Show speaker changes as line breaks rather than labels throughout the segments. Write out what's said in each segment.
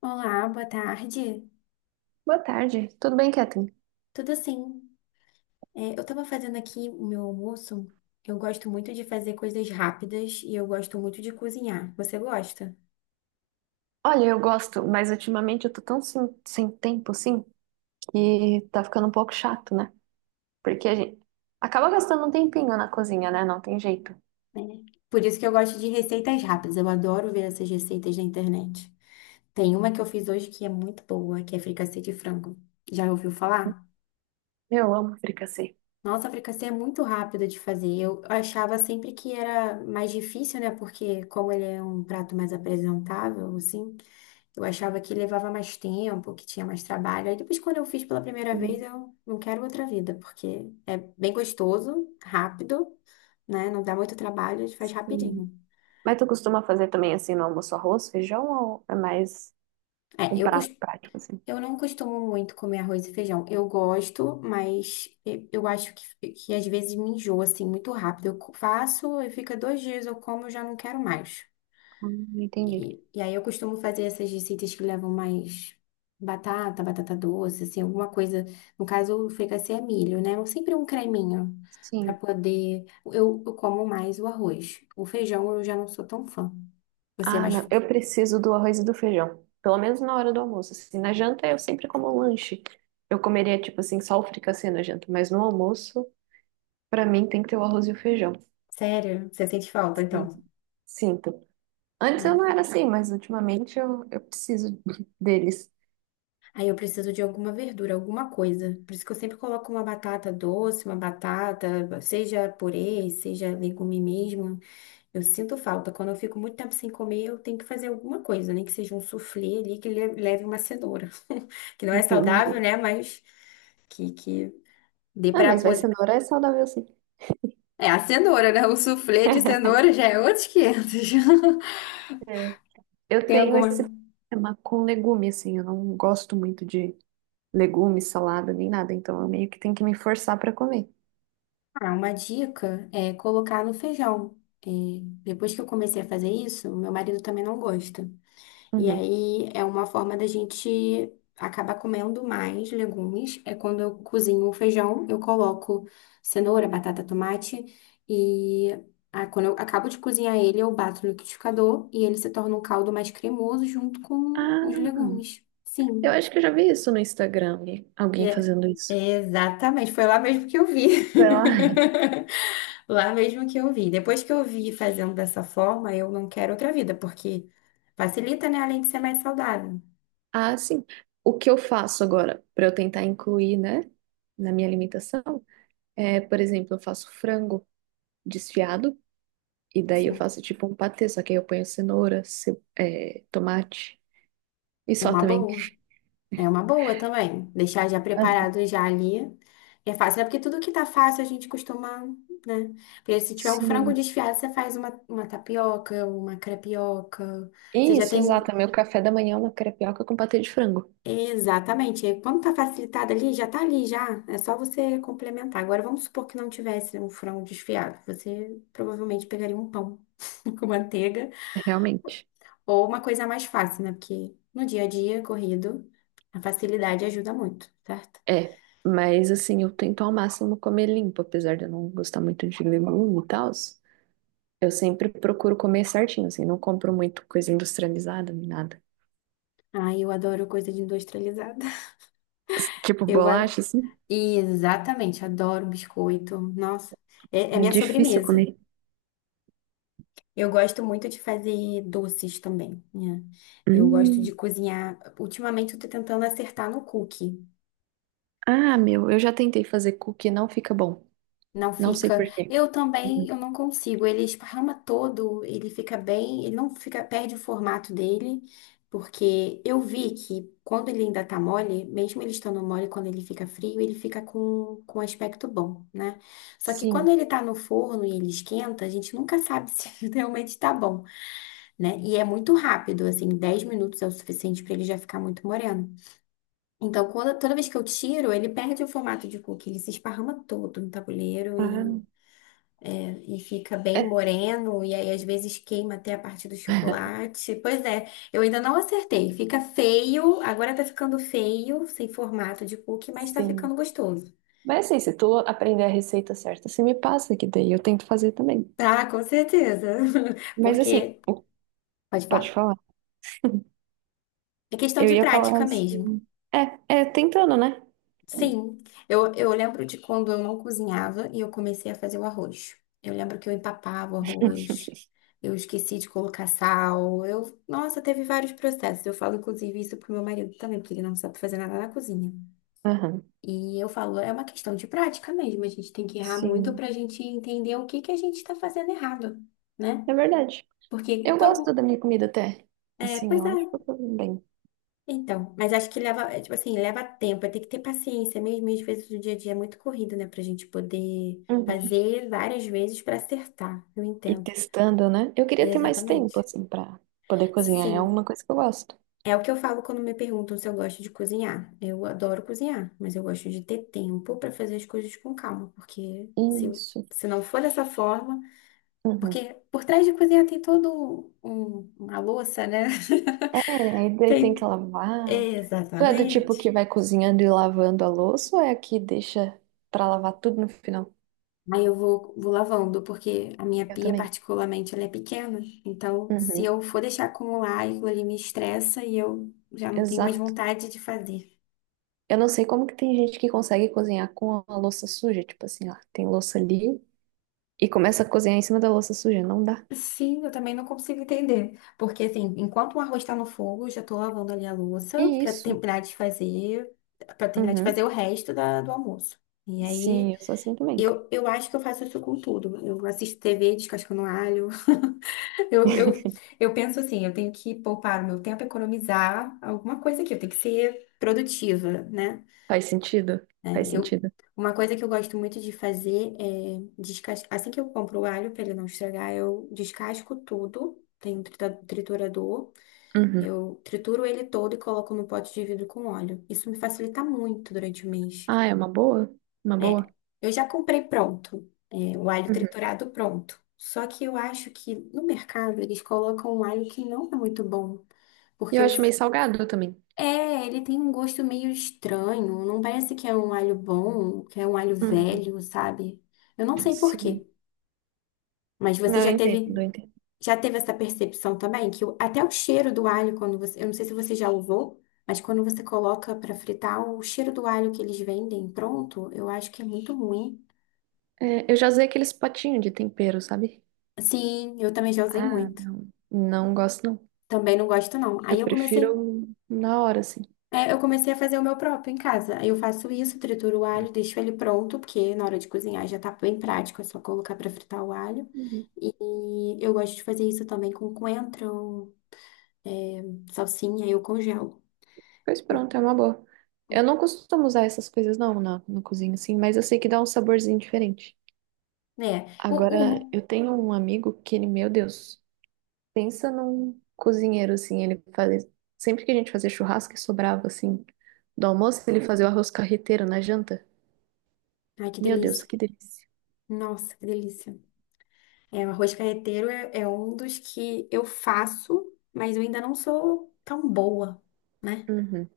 Olá, boa tarde.
Boa tarde, tudo bem, Catherine?
Tudo sim. É, eu estava fazendo aqui o meu almoço. Eu gosto muito de fazer coisas rápidas e eu gosto muito de cozinhar. Você gosta?
Olha, eu gosto, mas ultimamente eu tô tão sem tempo assim que tá ficando um pouco chato, né? Porque a gente acaba gastando um tempinho na cozinha, né? Não tem jeito.
É. Por isso que eu gosto de receitas rápidas. Eu adoro ver essas receitas na internet. Tem uma que eu fiz hoje que é muito boa, que é fricassê de frango. Já ouviu falar?
Eu amo fricassê.
Nossa, fricassê é muito rápido de fazer. Eu achava sempre que era mais difícil, né? Porque como ele é um prato mais apresentável, assim. Eu achava que levava mais tempo, que tinha mais trabalho. Aí depois, quando eu fiz pela primeira vez,
Sim,
eu não quero outra vida, porque é bem gostoso, rápido, né? Não dá muito trabalho, a gente faz
sim.
rapidinho.
Mas tu costuma fazer também assim no almoço arroz, feijão ou é mais
É,
um prato prático assim?
eu não costumo muito comer arroz e feijão. Eu gosto, mas eu acho que às vezes me enjoa, assim, muito rápido. Faço e fica 2 dias, eu como, eu já não quero mais.
Entendi.
E aí eu costumo fazer essas receitas que levam mais batata, batata doce, assim, alguma coisa. No caso, o fricassê é milho, né? Sempre um creminho para
Sim.
poder. Eu como mais o arroz. O feijão eu já não sou tão fã. Você é
Ah,
mais.
não, eu preciso do arroz e do feijão, pelo menos na hora do almoço. Assim, na janta eu sempre como um lanche. Eu comeria tipo assim só o fricassê na janta, mas no almoço pra mim tem que ter o arroz e o feijão.
Sério? Você sente falta,
Sim,
então?
sinto. Antes eu
É.
não era assim, mas ultimamente eu preciso deles.
Aí eu preciso de alguma verdura, alguma coisa. Por isso que eu sempre coloco uma batata doce, uma batata, seja purê, seja legume mesmo. Eu sinto falta. Quando eu fico muito tempo sem comer, eu tenho que fazer alguma coisa, nem que seja um suflê ali que leve uma cenoura. Que não é saudável,
Entendi.
né? Mas que dê
Ah,
pra
mas vai,
poder.
cenoura é saudável sim.
É, a cenoura, né? O suflê de cenoura já é outros 500.
É. Eu
Tem
tenho
alguma.
esse problema com legume, assim, eu não gosto muito de legume, salada, nem nada, então eu meio que tenho que me forçar pra comer.
Ah, uma dica é colocar no feijão. É, depois que eu comecei a fazer isso, meu marido também não gosta. E
Uhum.
aí é uma forma da gente acabar comendo mais legumes. É quando eu cozinho o feijão, eu coloco cenoura, batata, tomate e ah, quando eu acabo de cozinhar ele, eu bato no liquidificador e ele se torna um caldo mais cremoso junto com
Ah,
os legumes.
eu
Sim.
acho que eu já vi isso no Instagram, alguém
É-
fazendo isso.
Exatamente, foi lá mesmo que eu vi.
Sei lá.
Lá mesmo que eu vi. Depois que eu vi fazendo dessa forma, eu não quero outra vida, porque facilita, né? Além de ser mais saudável.
Ah, sim. O que eu faço agora pra eu tentar incluir, né, na minha alimentação? É, por exemplo, eu faço frango desfiado e daí eu
Sim.
faço tipo um patê, só que aí eu ponho cenoura, é, tomate e
É
só
uma
também.
boa. É uma boa também. Deixar já
Aham.
preparado já ali. É fácil, né? Porque tudo que tá fácil a gente costuma, né? Porque se tiver um frango
Sim.
desfiado, você faz uma tapioca, uma crepioca. Você já
Isso,
tem.
exato. Meu café da manhã é uma crepioca com patê de frango.
Exatamente. E quando tá facilitado ali, já tá ali, já. É só você complementar. Agora, vamos supor que não tivesse um frango desfiado. Você provavelmente pegaria um pão com manteiga
Realmente.
ou uma coisa mais fácil, né? Porque no dia a dia, corrido, a facilidade ajuda muito, certo?
É. Mas assim, eu tento ao máximo comer limpo, apesar de eu não gostar muito de legume e tal. Eu sempre procuro comer certinho, assim, não compro muito coisa industrializada nem nada.
Ai, eu adoro coisa de industrializada.
Tipo
Eu a-
bolacha, assim,
e exatamente, adoro biscoito. Nossa, é
é
minha
difícil
sobremesa.
comer.
Eu gosto muito de fazer doces também, né? Eu gosto de
Hum.
cozinhar. Ultimamente eu tô tentando acertar no cookie.
Ah, meu, eu já tentei fazer cookie, não fica bom.
Não
Não sei
fica.
por quê.
Eu também,
Uhum.
eu não consigo. Ele esparrama todo, ele fica bem, ele não fica, perde o formato dele, porque eu vi que quando ele ainda tá mole, mesmo ele estando mole, quando ele fica frio, ele fica com um aspecto bom, né? Só que quando
Sim,
ele tá no forno e ele esquenta, a gente nunca sabe se realmente tá bom, né? E é muito rápido, assim, 10 minutos é o suficiente para ele já ficar muito moreno. Então, quando, toda vez que eu tiro, ele perde o formato de cookie, ele se esparrama todo no tabuleiro
ah,
e fica bem
é,
moreno, e aí às vezes queima até a parte do chocolate. Pois é, eu ainda não acertei. Fica feio, agora tá ficando feio, sem formato de cookie, mas tá
sim.
ficando gostoso.
Mas assim, se tu aprender a receita certa, você me passa que daí eu tento fazer também.
Tá, com certeza.
Mas assim,
Porque, pode
pode
falar,
falar.
é questão
Eu
de
ia falar
prática mesmo.
assim. É, é tentando, né?
Sim, eu lembro de quando eu não cozinhava e eu comecei a fazer o arroz. Eu lembro que eu empapava o arroz, eu esqueci de colocar sal, eu... Nossa, teve vários processos. Eu falo, inclusive, isso pro meu marido também, porque ele não sabe fazer nada na cozinha.
Aham.
E eu falo, é uma questão de prática mesmo, a gente tem que errar muito
Sim,
pra gente entender o que que a gente tá fazendo errado, né?
é verdade.
Porque
Eu gosto da
todo...
minha comida até.
É,
Assim,
pois
eu
é.
acho que eu tô bem.
Então, mas acho que leva, é, tipo assim, leva tempo, tem que ter paciência mesmo, e às vezes o dia a dia é muito corrido, né, pra gente poder
Uhum.
fazer várias vezes pra acertar, eu
E
entendo.
testando, né? Eu queria ter mais tempo,
Exatamente.
assim, pra poder cozinhar. É
Sim,
uma coisa que eu gosto.
é o que eu falo quando me perguntam se eu gosto de cozinhar. Eu adoro cozinhar, mas eu gosto de ter tempo pra fazer as coisas com calma, porque se,
Isso.
se não for dessa forma,
Uhum.
porque por trás de cozinhar tem todo uma louça, né?
É, aí daí tem que
Tem,
lavar. Tu é do tipo
exatamente.
que vai cozinhando e lavando a louça ou é a que deixa pra lavar tudo no final?
Aí eu vou lavando, porque a minha
Eu
pia,
também.
particularmente, ela é pequena. Então, se
Uhum,
eu for deixar acumular, aquilo ali me estressa e eu já não tenho mais
exato.
vontade de fazer.
Eu não sei como que tem gente que consegue cozinhar com a louça suja, tipo assim, ó, tem louça ali e começa a cozinhar em cima da louça suja, não dá.
Sim, eu também não consigo entender. Porque, assim, enquanto o arroz está no fogo, eu já tô lavando ali a louça
E isso.
para terminar de
Uhum.
fazer o resto do almoço. E aí,
Sim, eu sou assim também.
eu acho que eu faço isso com tudo. Eu assisto TV, descascando alho. Eu, eu, eu penso assim, eu tenho que poupar o meu tempo, economizar alguma coisa aqui, eu tenho que ser produtiva, né?
Faz sentido, faz
É,
sentido.
uma coisa que eu gosto muito de fazer é descascar. Assim que eu compro o alho para ele não estragar, eu descasco tudo. Tem um triturador,
Uhum.
eu trituro ele todo e coloco no pote de vidro com óleo. Isso me facilita muito durante o mês.
Ah, é uma boa, uma boa.
É, eu já comprei pronto, o alho
Uhum.
triturado pronto. Só que eu acho que no mercado eles colocam um alho que não é muito bom,
E
porque
eu acho meio salgado também.
ele tem um gosto meio estranho, não parece que é um alho bom, que é um alho
Uhum.
velho, sabe? Eu não sei por
Sim.
quê, mas você
Não, eu entendo, eu entendo.
já teve essa percepção também até o cheiro do alho quando você, eu não sei se você já usou, mas quando você coloca para fritar, o cheiro do alho que eles vendem pronto, eu acho que é muito ruim.
É, eu já usei aqueles potinhos de tempero, sabe?
Sim, eu também já usei
Ah,
muito.
não. Não gosto, não.
Também não gosto, não.
Eu
Aí
prefiro na hora, assim.
eu comecei a fazer o meu próprio em casa. Aí eu faço isso, trituro o alho, deixo ele pronto, porque na hora de cozinhar já tá bem prático, é só colocar pra fritar o alho.
Uhum.
E eu gosto de fazer isso também com coentro, é, salsinha, eu congelo.
Pois pronto, é uma boa. Eu não costumo usar essas coisas, não, no cozinho, assim, mas eu sei que dá um saborzinho diferente.
É, o,
Agora,
o...
eu tenho um amigo que ele, meu Deus, pensa num cozinheiro, assim, ele fazia... Sempre que a gente fazia churrasco e sobrava, assim, do almoço, ele fazia o arroz carreteiro na janta.
Ai, que
Meu Deus,
delícia.
que delícia.
Nossa, que delícia. É, o arroz carreteiro é um dos que eu faço, mas eu ainda não sou tão boa, né?
Uhum.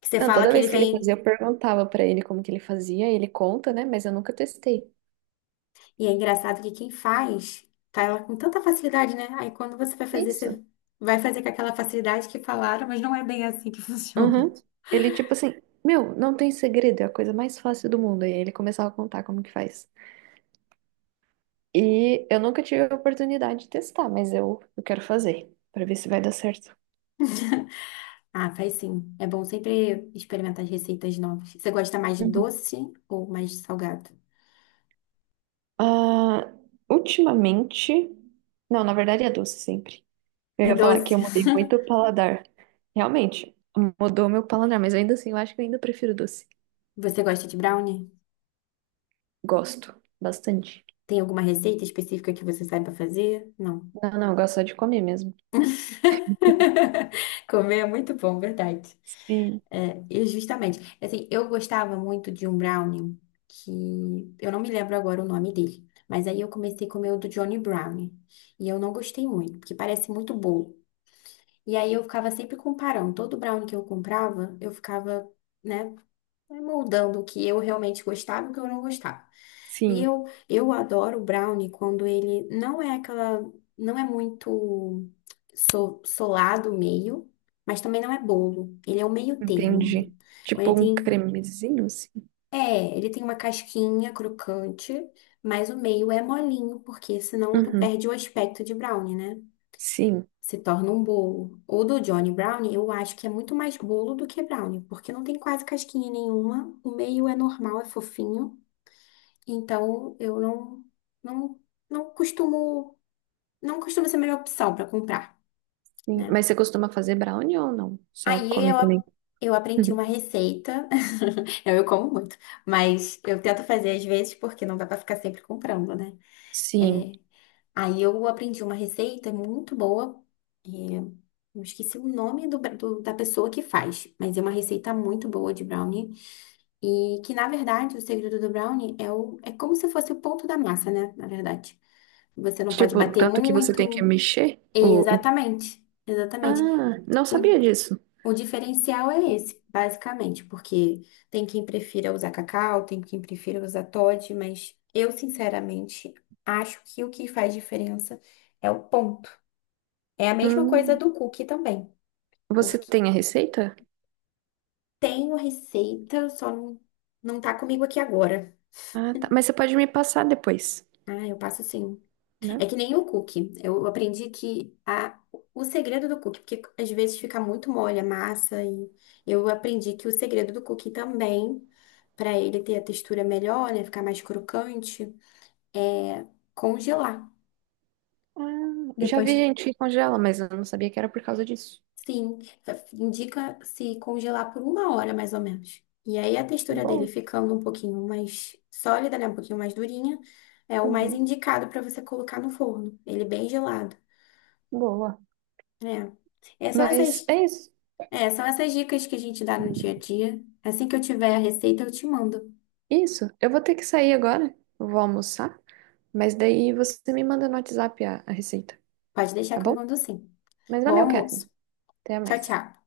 Que você
Não,
fala
toda
que ele
vez que ele fazia,
vem.
eu perguntava pra ele como que ele fazia, ele conta, né? Mas eu nunca testei.
E é engraçado que quem faz, tá ela com tanta facilidade, né? Aí quando
Isso.
você vai fazer com aquela facilidade que falaram, mas não é bem assim que funciona.
Uhum. Ele, tipo assim, meu, não tem segredo, é a coisa mais fácil do mundo. E aí ele começava a contar como que faz. E eu nunca tive a oportunidade de testar, mas eu quero fazer, pra ver se vai dar certo.
Ah, faz sim. É bom sempre experimentar as receitas novas. Você gosta mais de
Uhum.
doce ou mais de salgado?
Ah, ultimamente. Não, na verdade é doce sempre. Eu
É
ia falar que
doce.
eu mudei muito o paladar. Realmente, mudou meu paladar, mas ainda assim, eu acho que eu ainda prefiro doce.
Você gosta de brownie?
Gosto bastante.
Tem alguma receita específica que você saiba fazer? Não.
Não, não, eu gosto só de comer mesmo.
Comer é muito bom, verdade.
Sim,
É, e justamente. Assim, eu gostava muito de um brownie que eu não me lembro agora o nome dele, mas aí eu comecei a comer o do Johnny Brownie e eu não gostei muito, porque parece muito bolo. E aí eu ficava sempre comparando, todo brownie que eu comprava, eu ficava, né? Vai moldando o que eu realmente gostava e o que eu não gostava. E
sim,
eu adoro o brownie quando ele não é aquela, não é muito solado o meio, mas também não é bolo. Ele é o meio termo.
entendi.
Quando
Tipo
ele
um
tem,
cremezinho, assim.
é, ele tem uma casquinha crocante, mas o meio é molinho, porque senão tu
Uhum,
perde o aspecto de brownie, né?
sim,
Se torna um bolo. O do Johnny Brownie, eu acho que é muito mais bolo do que brownie, porque não tem quase casquinha nenhuma, o meio é normal, é fofinho, então eu não não não costumo não costuma ser a melhor opção para comprar,
sim.
né?
Mas você costuma fazer brownie ou não? Só
Aí
come
eu a-
também?
eu aprendi uma
Uhum.
receita. Eu como muito, mas eu tento fazer às vezes porque não dá para ficar sempre comprando, né?
Sim.
É, aí eu aprendi uma receita muito boa. Eu esqueci o nome da pessoa que faz, mas é uma receita muito boa de brownie. E que, na verdade, o segredo do brownie é como se fosse o ponto da massa, né? Na verdade. Você não pode
Tipo,
bater
tanto que você tem que
muito.
mexer o.
Exatamente, exatamente.
Ah, não
O,
sabia disso.
o diferencial é esse, basicamente, porque tem quem prefira usar cacau, tem quem prefira usar Toddy, mas eu, sinceramente, acho que o que faz diferença é o ponto. É a mesma coisa
Hum,
do cookie também.
Você tem a receita?
Tenho receita, só não, não tá comigo aqui agora.
Ah, tá. Mas você pode me passar depois,
Ah, eu passo sim.
né?
É que nem o cookie. Eu aprendi que o segredo do cookie, porque às vezes fica muito mole a massa, e eu aprendi que o segredo do cookie também, para ele ter a textura melhor, né, ficar mais crocante, é congelar.
Ah, já
Depois,
vi gente que congela, mas eu não sabia que era por causa disso.
sim, indica se congelar por uma hora mais ou menos. E aí a textura dele
Boa.
ficando um pouquinho mais sólida, né? Um pouquinho mais durinha, é o mais
Uhum.
indicado para você colocar no forno. Ele bem gelado,
Boa.
né? É, são
Mas
essas,
é isso.
São essas dicas que a gente dá no dia a dia. Assim que eu tiver a receita, eu te mando.
Isso, eu vou ter que sair agora, eu vou almoçar, mas daí você me manda no WhatsApp a receita,
Pode deixar
tá
que eu
bom?
mando sim.
Mas
Bom
valeu, Catherine.
almoço.
Até
Tchau,
mais.
tchau.